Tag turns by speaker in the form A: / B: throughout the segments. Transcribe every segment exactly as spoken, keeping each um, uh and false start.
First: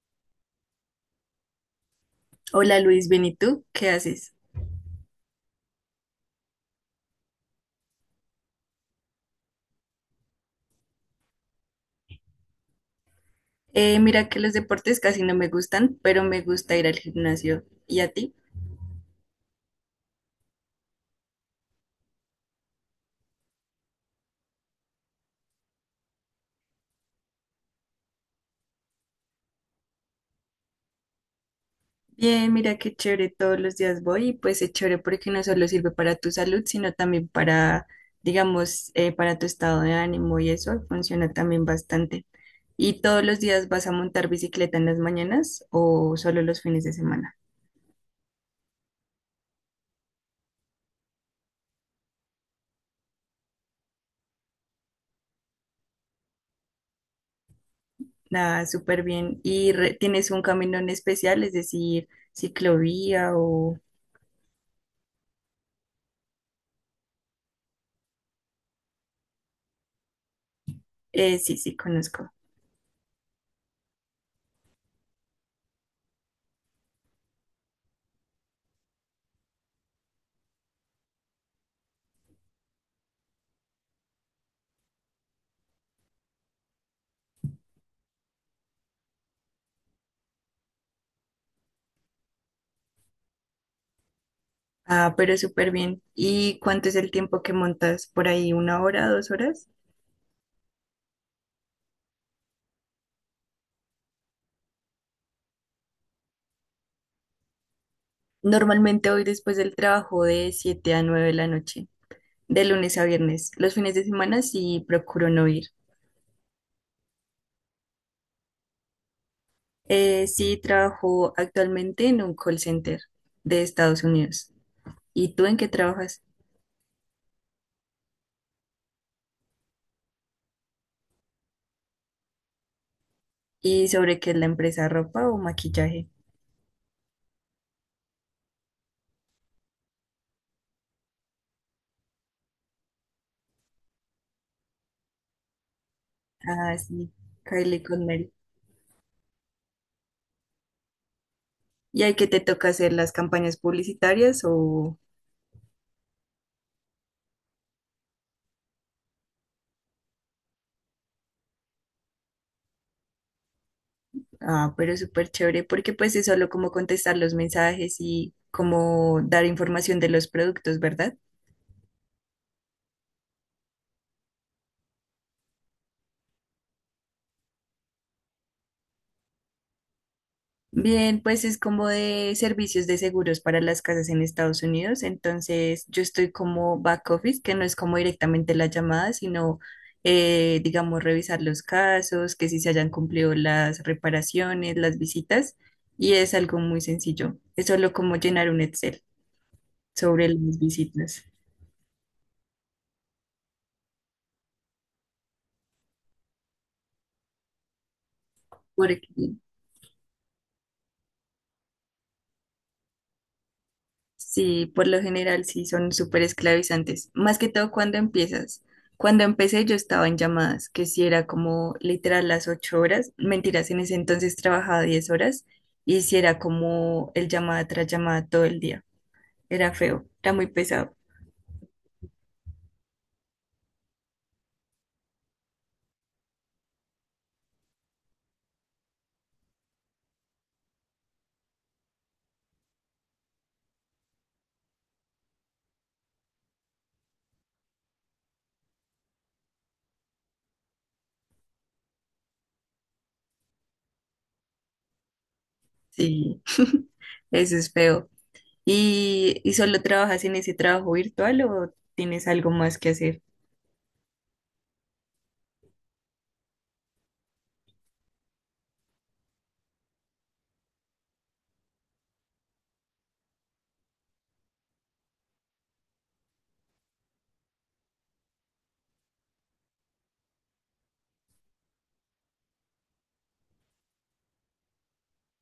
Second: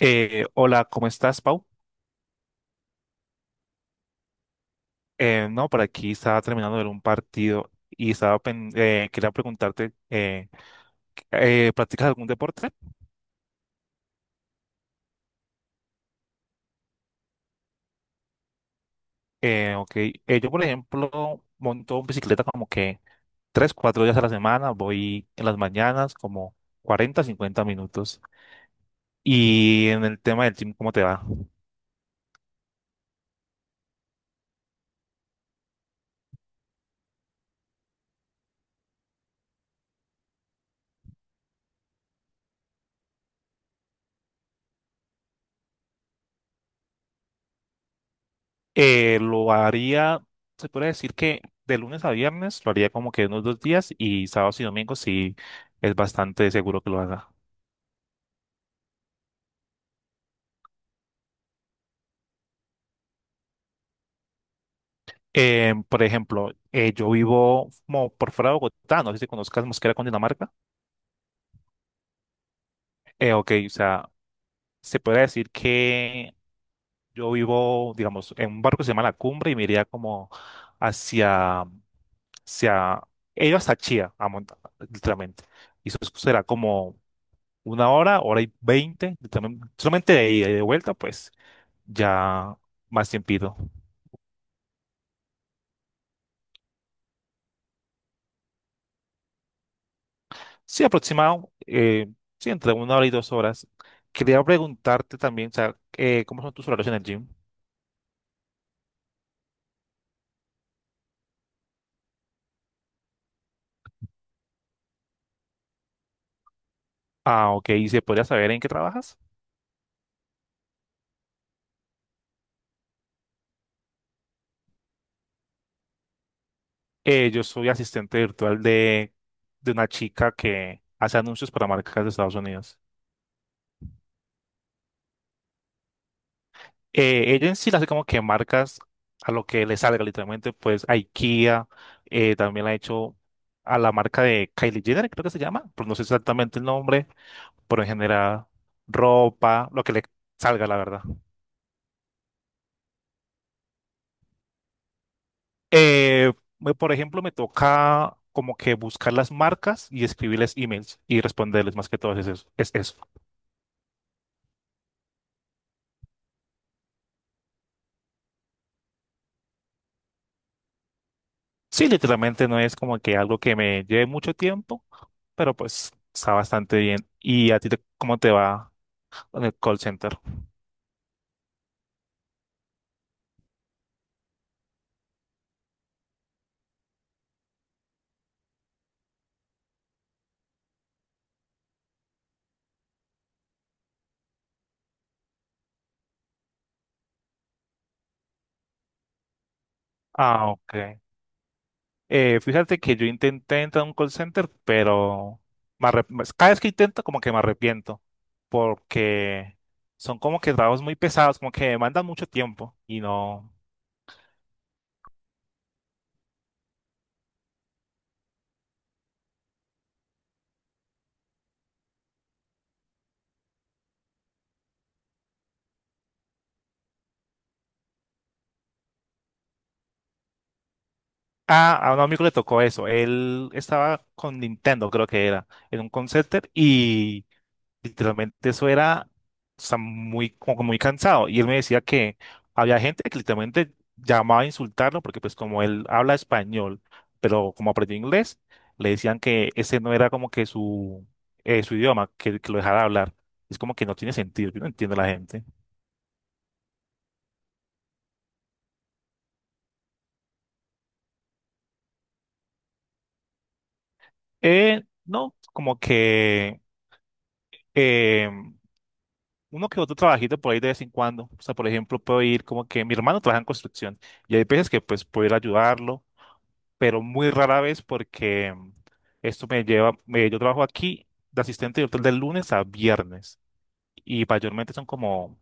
A: Eh, hola, ¿cómo estás, Pau?
B: Hola Luis, bien, ¿y tú? ¿Qué haces?
A: Eh, no, por aquí estaba terminando de ver un partido y estaba pen- eh, quería preguntarte, eh, eh, ¿practicas algún deporte?
B: Eh, mira que los deportes casi no me gustan, pero me gusta ir al gimnasio. ¿Y a ti?
A: Eh, ok, eh, yo por ejemplo monto bicicleta como que tres, cuatro días a la semana, voy en las mañanas como cuarenta, cincuenta minutos. Y en el tema del gym, ¿cómo te va?
B: Bien, mira qué chévere, todos los días voy y pues es chévere porque no solo sirve para tu salud, sino también para, digamos, eh, para tu estado de ánimo y eso funciona también bastante. ¿Y todos los días vas a montar bicicleta en las mañanas o solo los fines de semana?
A: Eh, lo haría, se puede decir que de lunes a viernes lo haría como que unos dos días y sábados y domingos sí es bastante seguro que lo haga.
B: Nada, súper bien. ¿Y re- tienes un camino en especial, es decir, ciclovía o...
A: Eh, por ejemplo, eh, yo vivo como por fuera de Bogotá, no sé si conozcas Mosquera, Dinamarca.
B: Eh, sí, sí, conozco.
A: Eh, ok, o sea, se puede decir que yo vivo, digamos, en un barco que se llama La Cumbre y me iría como hacia, hacia, he ido hasta Chía, a monta- literalmente. Y eso será como una hora, hora y veinte, solamente de ida y de vuelta, pues ya más tiempito.
B: Ah, pero súper bien. ¿Y cuánto es el tiempo que montas? ¿Por ahí una hora, dos horas?
A: Sí, aproximado, eh, sí, entre una hora y dos horas. Quería preguntarte también, o sea, eh, ¿cómo son tus horarios en el gym?
B: Normalmente hoy después del trabajo de siete a nueve de la noche, de lunes a viernes. Los fines de semana sí procuro no ir.
A: Ah, ok, ¿y se podría saber en qué trabajas?
B: Eh, sí, trabajo actualmente en un call center de Estados Unidos. ¿Y tú en qué trabajas?
A: Eh, yo soy asistente virtual de, de una chica que hace anuncios para marcas de Estados Unidos.
B: ¿Y sobre qué es la empresa, ropa o maquillaje?
A: Eh, ella en sí le hace como que marcas a lo que le salga, literalmente, pues IKEA, eh, también la ha hecho a la marca de Kylie Jenner, creo que se llama, pero no sé exactamente el
B: Ah,
A: nombre,
B: sí, Kylie
A: pero en
B: con Mary.
A: general ropa, lo que le salga, la verdad.
B: ¿Y hay que te toca hacer las campañas publicitarias o...
A: Eh, me- por ejemplo, me toca como que buscar las marcas y escribirles emails y responderles, más que todo es eso. Es eso.
B: Ah, pero súper chévere, porque pues es solo como contestar los mensajes y como dar información de los productos, ¿verdad?
A: Sí, literalmente no es como que algo que me lleve mucho tiempo, pero pues está bastante bien. ¿Y a ti te- cómo te va en el call center?
B: Bien, pues es como de servicios de seguros para las casas en Estados Unidos, entonces yo estoy como back office, que no es como directamente la llamada, sino eh, digamos revisar los casos, que si se hayan cumplido las reparaciones, las visitas, y es algo muy sencillo, es solo como llenar un Excel sobre
A: Ah,
B: las
A: ok.
B: visitas.
A: Eh, fíjate que yo intenté entrar a un call center, pero me arrep- pues, cada vez que intento como que me arrepiento,
B: Porque.
A: porque son como que trabajos muy pesados, como que demandan mucho tiempo y no...
B: Sí, por lo general sí son súper esclavizantes. Más que todo cuando empiezas. Cuando empecé yo estaba en llamadas, que sí era como literal las ocho horas. Mentiras, en ese entonces trabajaba diez horas y sí era como el llamada tras llamada todo el día. Era feo, era muy pesado.
A: Ah, a un amigo le tocó eso, él estaba con Nintendo, creo que era, en un call center y literalmente eso era, o sea, muy, como que muy cansado. Y él me decía que había gente que literalmente llamaba a insultarlo porque pues como él habla español, pero como aprendió inglés, le decían que ese no era como que su, eh, su idioma, que, que lo dejara hablar. Es como que no tiene sentido, yo no entiendo a la gente.
B: Sí, eso es feo. ¿Y, y solo trabajas en ese trabajo virtual o tienes algo más que hacer
A: Eh, no, como que eh, uno que otro trabajito por ahí de vez en cuando. O sea, por ejemplo, puedo ir como que mi hermano trabaja en construcción y hay veces que pues puedo ir a ayudarlo, pero muy rara vez porque mm, esto me lleva, me- yo trabajo aquí de asistente de hotel de lunes a viernes y mayormente son como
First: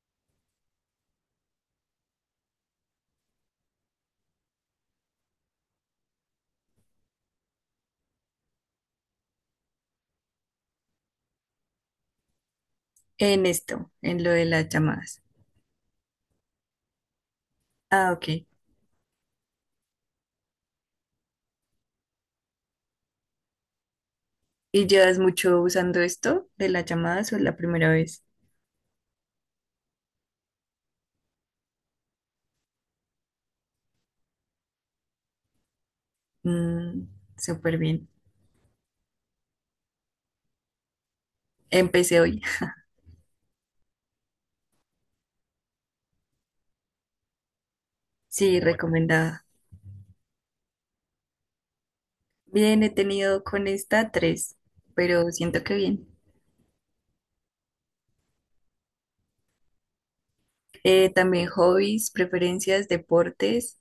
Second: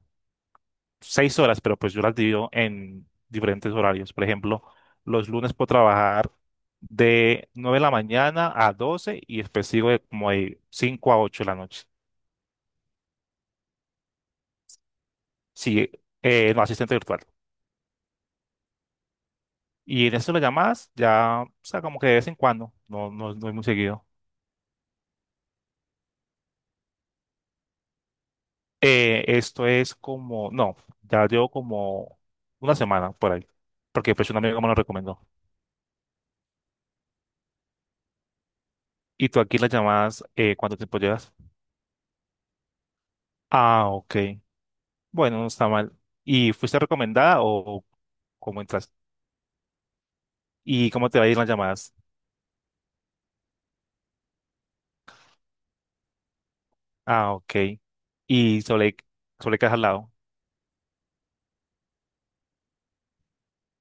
A: seis horas, pero pues yo las divido en diferentes horarios. Por ejemplo, los lunes puedo trabajar de nueve de la mañana a doce y después sigo de como de cinco a ocho de la noche.
B: en esto, en lo de las llamadas?
A: Sí, eh, no, asistente virtual.
B: Ah, ok.
A: Y en eso las llamadas ya, o sea, como que de vez en cuando, no, no, no es muy seguido.
B: ¿Y llevas mucho usando esto de las llamadas o es la primera vez?
A: Eh, esto es como, no, ya llevo como una semana por ahí, porque pues un amigo me lo recomendó.
B: Mm, súper bien.
A: ¿Y tú aquí las llamadas, eh, cuánto tiempo llevas?
B: Empecé hoy.
A: Ah, ok. Bueno, no está mal. ¿Y fuiste recomendada o o
B: Sí, bueno,
A: cómo entras?
B: recomendada.
A: ¿Y cómo te va a ir las llamadas?
B: Bien, he tenido con esta tres, pero siento que bien.
A: Ah, ok. ¿Y sobre, sobre qué has hablado?
B: Eh, también hobbies, preferencias, deportes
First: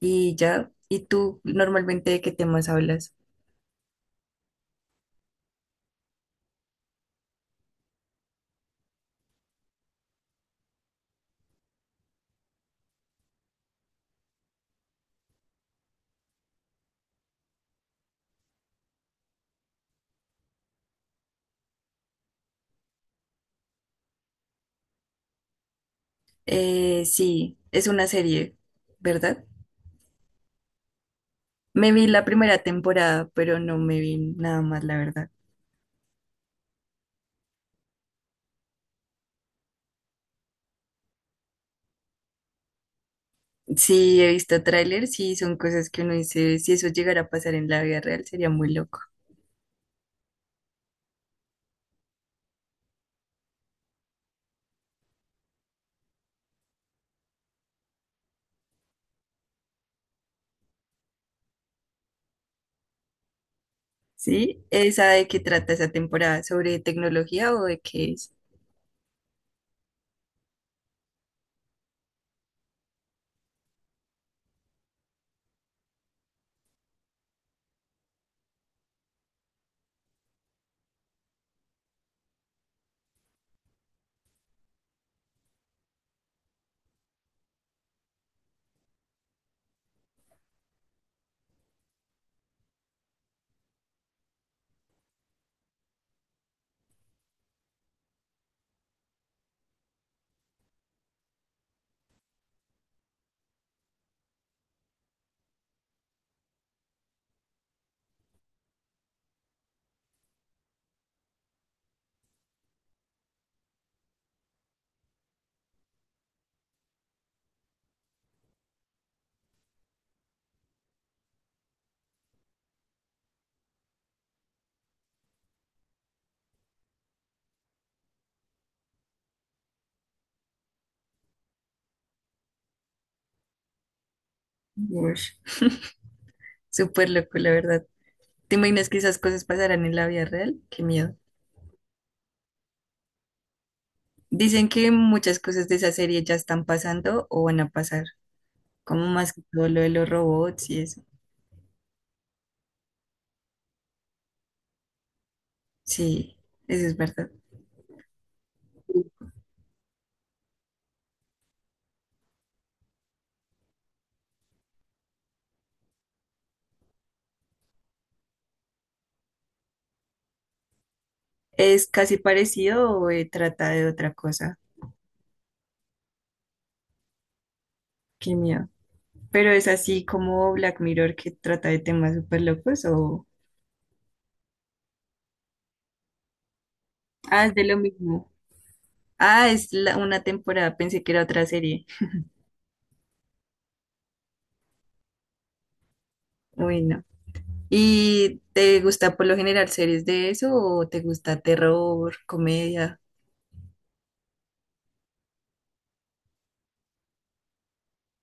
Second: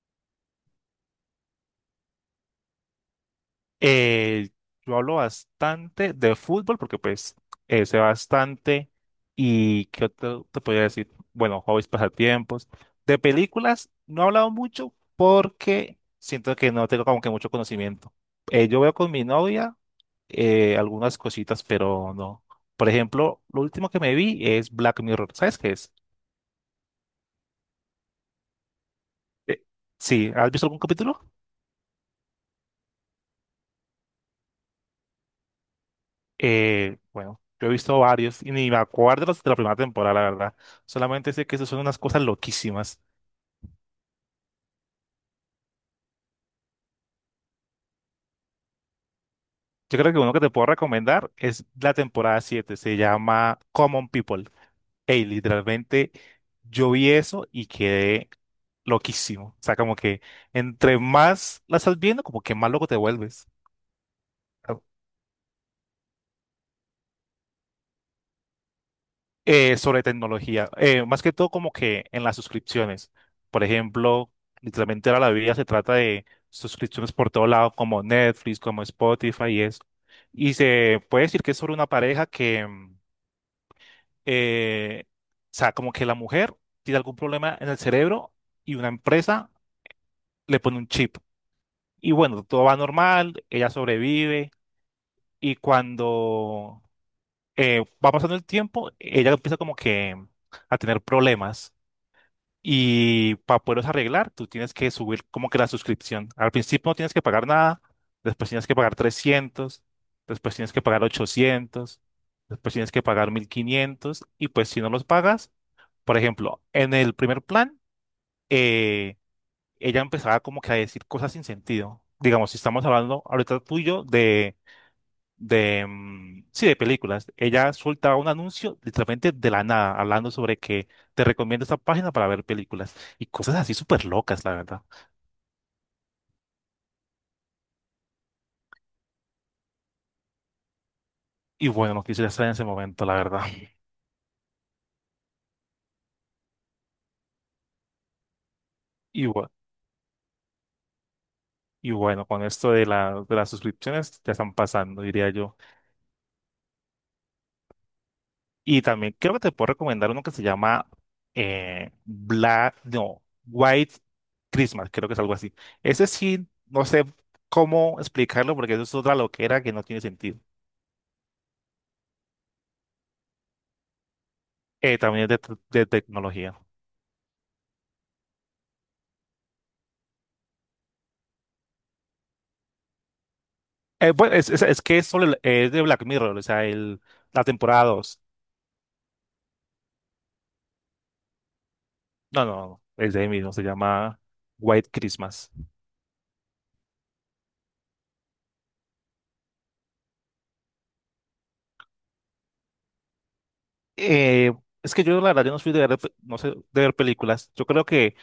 B: y ya. ¿Y tú normalmente de qué temas hablas?
A: Eh, yo hablo bastante de fútbol porque pues eh, sé bastante y qué otro te podría decir, bueno, hobbies, pasatiempos. De películas no he hablado mucho porque siento que no tengo como que mucho conocimiento. Eh, yo veo con mi novia eh, algunas cositas, pero no. Por ejemplo, lo último que me vi es Black Mirror. ¿Sabes qué es?
B: Eh, sí, es una serie, ¿verdad?
A: Eh, sí, ¿has visto algún capítulo?
B: Me vi la primera temporada, pero no me vi nada más, la verdad.
A: Eh, bueno, yo he visto varios y ni me acuerdo los de la primera temporada, la verdad. Solamente sé que eso son unas cosas loquísimas.
B: Sí, he visto trailers y son cosas que uno dice, si eso llegara a pasar en la vida real, sería muy loco.
A: Yo creo que uno que te puedo recomendar es la temporada siete. Se llama Common People. Ey, literalmente yo vi eso y quedé loquísimo. O sea, como que entre más la estás viendo, como que más loco te vuelves.
B: ¿Sí? ¿Esa de qué trata esa temporada? ¿Sobre tecnología o de qué es?
A: Eh, sobre tecnología, eh, más que todo como que en las suscripciones. Por ejemplo, literalmente ahora la vida se trata de suscripciones por todo lado, como Netflix, como Spotify y eso. Y se puede decir que es sobre una pareja que, mm, eh, o sea, como que la mujer tiene algún problema en el cerebro y una empresa le pone un chip. Y bueno, todo va normal, ella sobrevive y cuando eh, va pasando el tiempo, ella empieza como que a tener problemas. Y para poderlos arreglar, tú tienes que subir como que la suscripción. Al principio no tienes que pagar nada, después tienes que pagar trescientos, después tienes que pagar ochocientos, después tienes que pagar mil quinientos y pues si no los pagas, por ejemplo, en el primer plan, eh, ella empezaba como que a decir cosas sin sentido. Digamos, si estamos hablando ahorita tú y tuyo de, mm, sí, de películas. Ella soltaba un anuncio literalmente de la nada, hablando sobre que te recomiendo esta página para ver películas y cosas así súper locas, la verdad.
B: Ush, súper loco, la verdad. ¿Te imaginas que esas cosas pasarán en la vida real? Qué miedo.
A: Y bueno, no quisiera estar en ese momento, la verdad.
B: Dicen que muchas cosas de esa serie ya están pasando o van a pasar, como
A: Y,
B: más que
A: bu-
B: todo lo de los robots y eso.
A: y bueno, con esto de, la, de las suscripciones ya están pasando, diría yo.
B: Sí, eso es verdad.
A: Y también creo que te puedo recomendar uno que se llama eh, Black, no, White Christmas, creo que es algo así. Ese sí, no sé cómo explicarlo porque eso es otra loquera que no tiene sentido.
B: ¿Es casi parecido o eh, trata de otra cosa?
A: Eh, también es de, te- de tecnología.
B: Qué miedo. Pero es así como Black Mirror que trata de temas súper locos o...
A: Eh, bueno, es, es, es que es, solo el- es de Black Mirror, o sea, el, la
B: Ah, es de lo
A: temporada dos.
B: mismo. Ah, es la- una temporada, pensé que era otra serie.
A: No, no, no, es de ahí mismo, se llama White Christmas.
B: Bueno. ¿Y te gusta por lo general series de eso o te gusta terror, comedia?
A: Eh, es que yo, la verdad, yo no soy de ver, no sé, de ver películas. Yo creo que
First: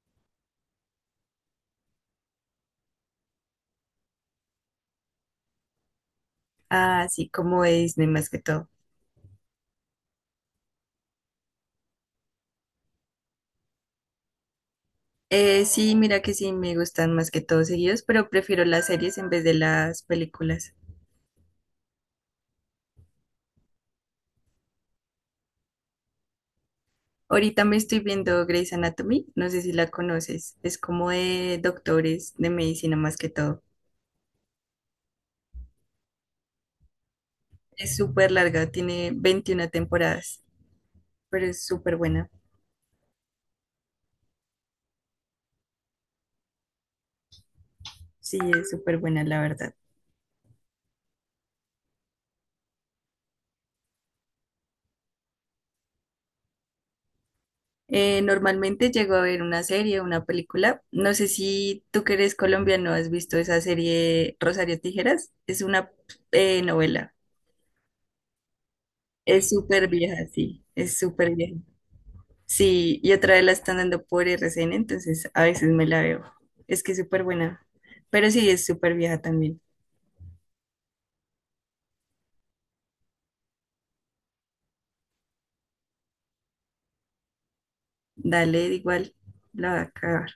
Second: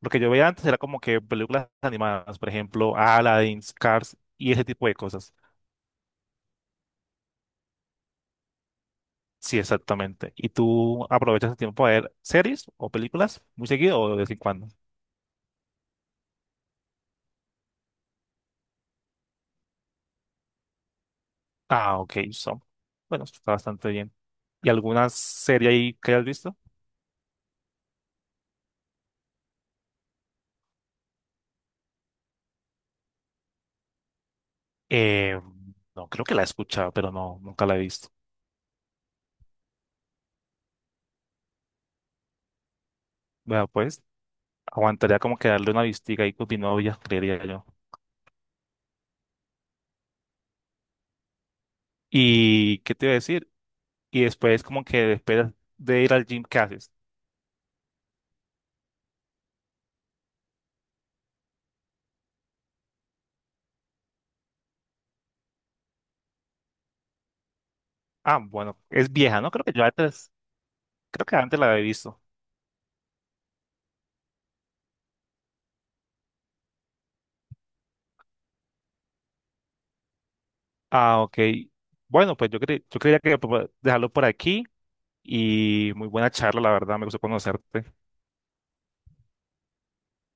A: lo que yo veía antes era como que películas animadas, por ejemplo, Aladdin, Cars y ese tipo de cosas.
B: Ah, sí, como de Disney más que todo.
A: Sí, exactamente. ¿Y tú aprovechas el tiempo a ver series o películas muy seguido o de vez en cuando?
B: Eh, sí, mira que sí, me gustan más que todo seguidos, pero prefiero las series en vez de las películas.
A: Ah, ok, so. Bueno, esto está bastante bien. ¿Y alguna serie ahí que hayas visto?
B: Ahorita me estoy viendo Grey's Anatomy, no sé si la conoces, es como de doctores de medicina más que todo.
A: Eh, no, creo que la he escuchado, pero no, nunca la he
B: Es
A: visto.
B: súper larga, tiene veintiuna temporadas, pero es súper buena.
A: Bueno, pues aguantaría como que darle una vistiga ahí con mi novia, creería yo.
B: Sí, es súper buena, la verdad.
A: ¿Y qué te iba a decir? Y después como que después de ir al gym, ¿qué haces?
B: Eh, normalmente llego a ver una serie, una película. No sé si tú que eres colombiano has visto esa serie Rosario Tijeras. Es una eh, novela.
A: Ah, bueno, es vieja,
B: Es
A: ¿no? Creo que yo
B: súper vieja,
A: antes,
B: sí, es
A: creo
B: súper
A: que
B: vieja.
A: antes la había visto.
B: Sí, y otra vez la están dando por R C N entonces a veces me la veo. Es que es súper buena, pero sí, es súper vieja también.
A: Ah, ok. Bueno, pues yo, cre- yo creía que po- dejarlo por aquí y muy buena charla, la verdad, me gustó conocerte.
B: Dale, igual, la va a acabar.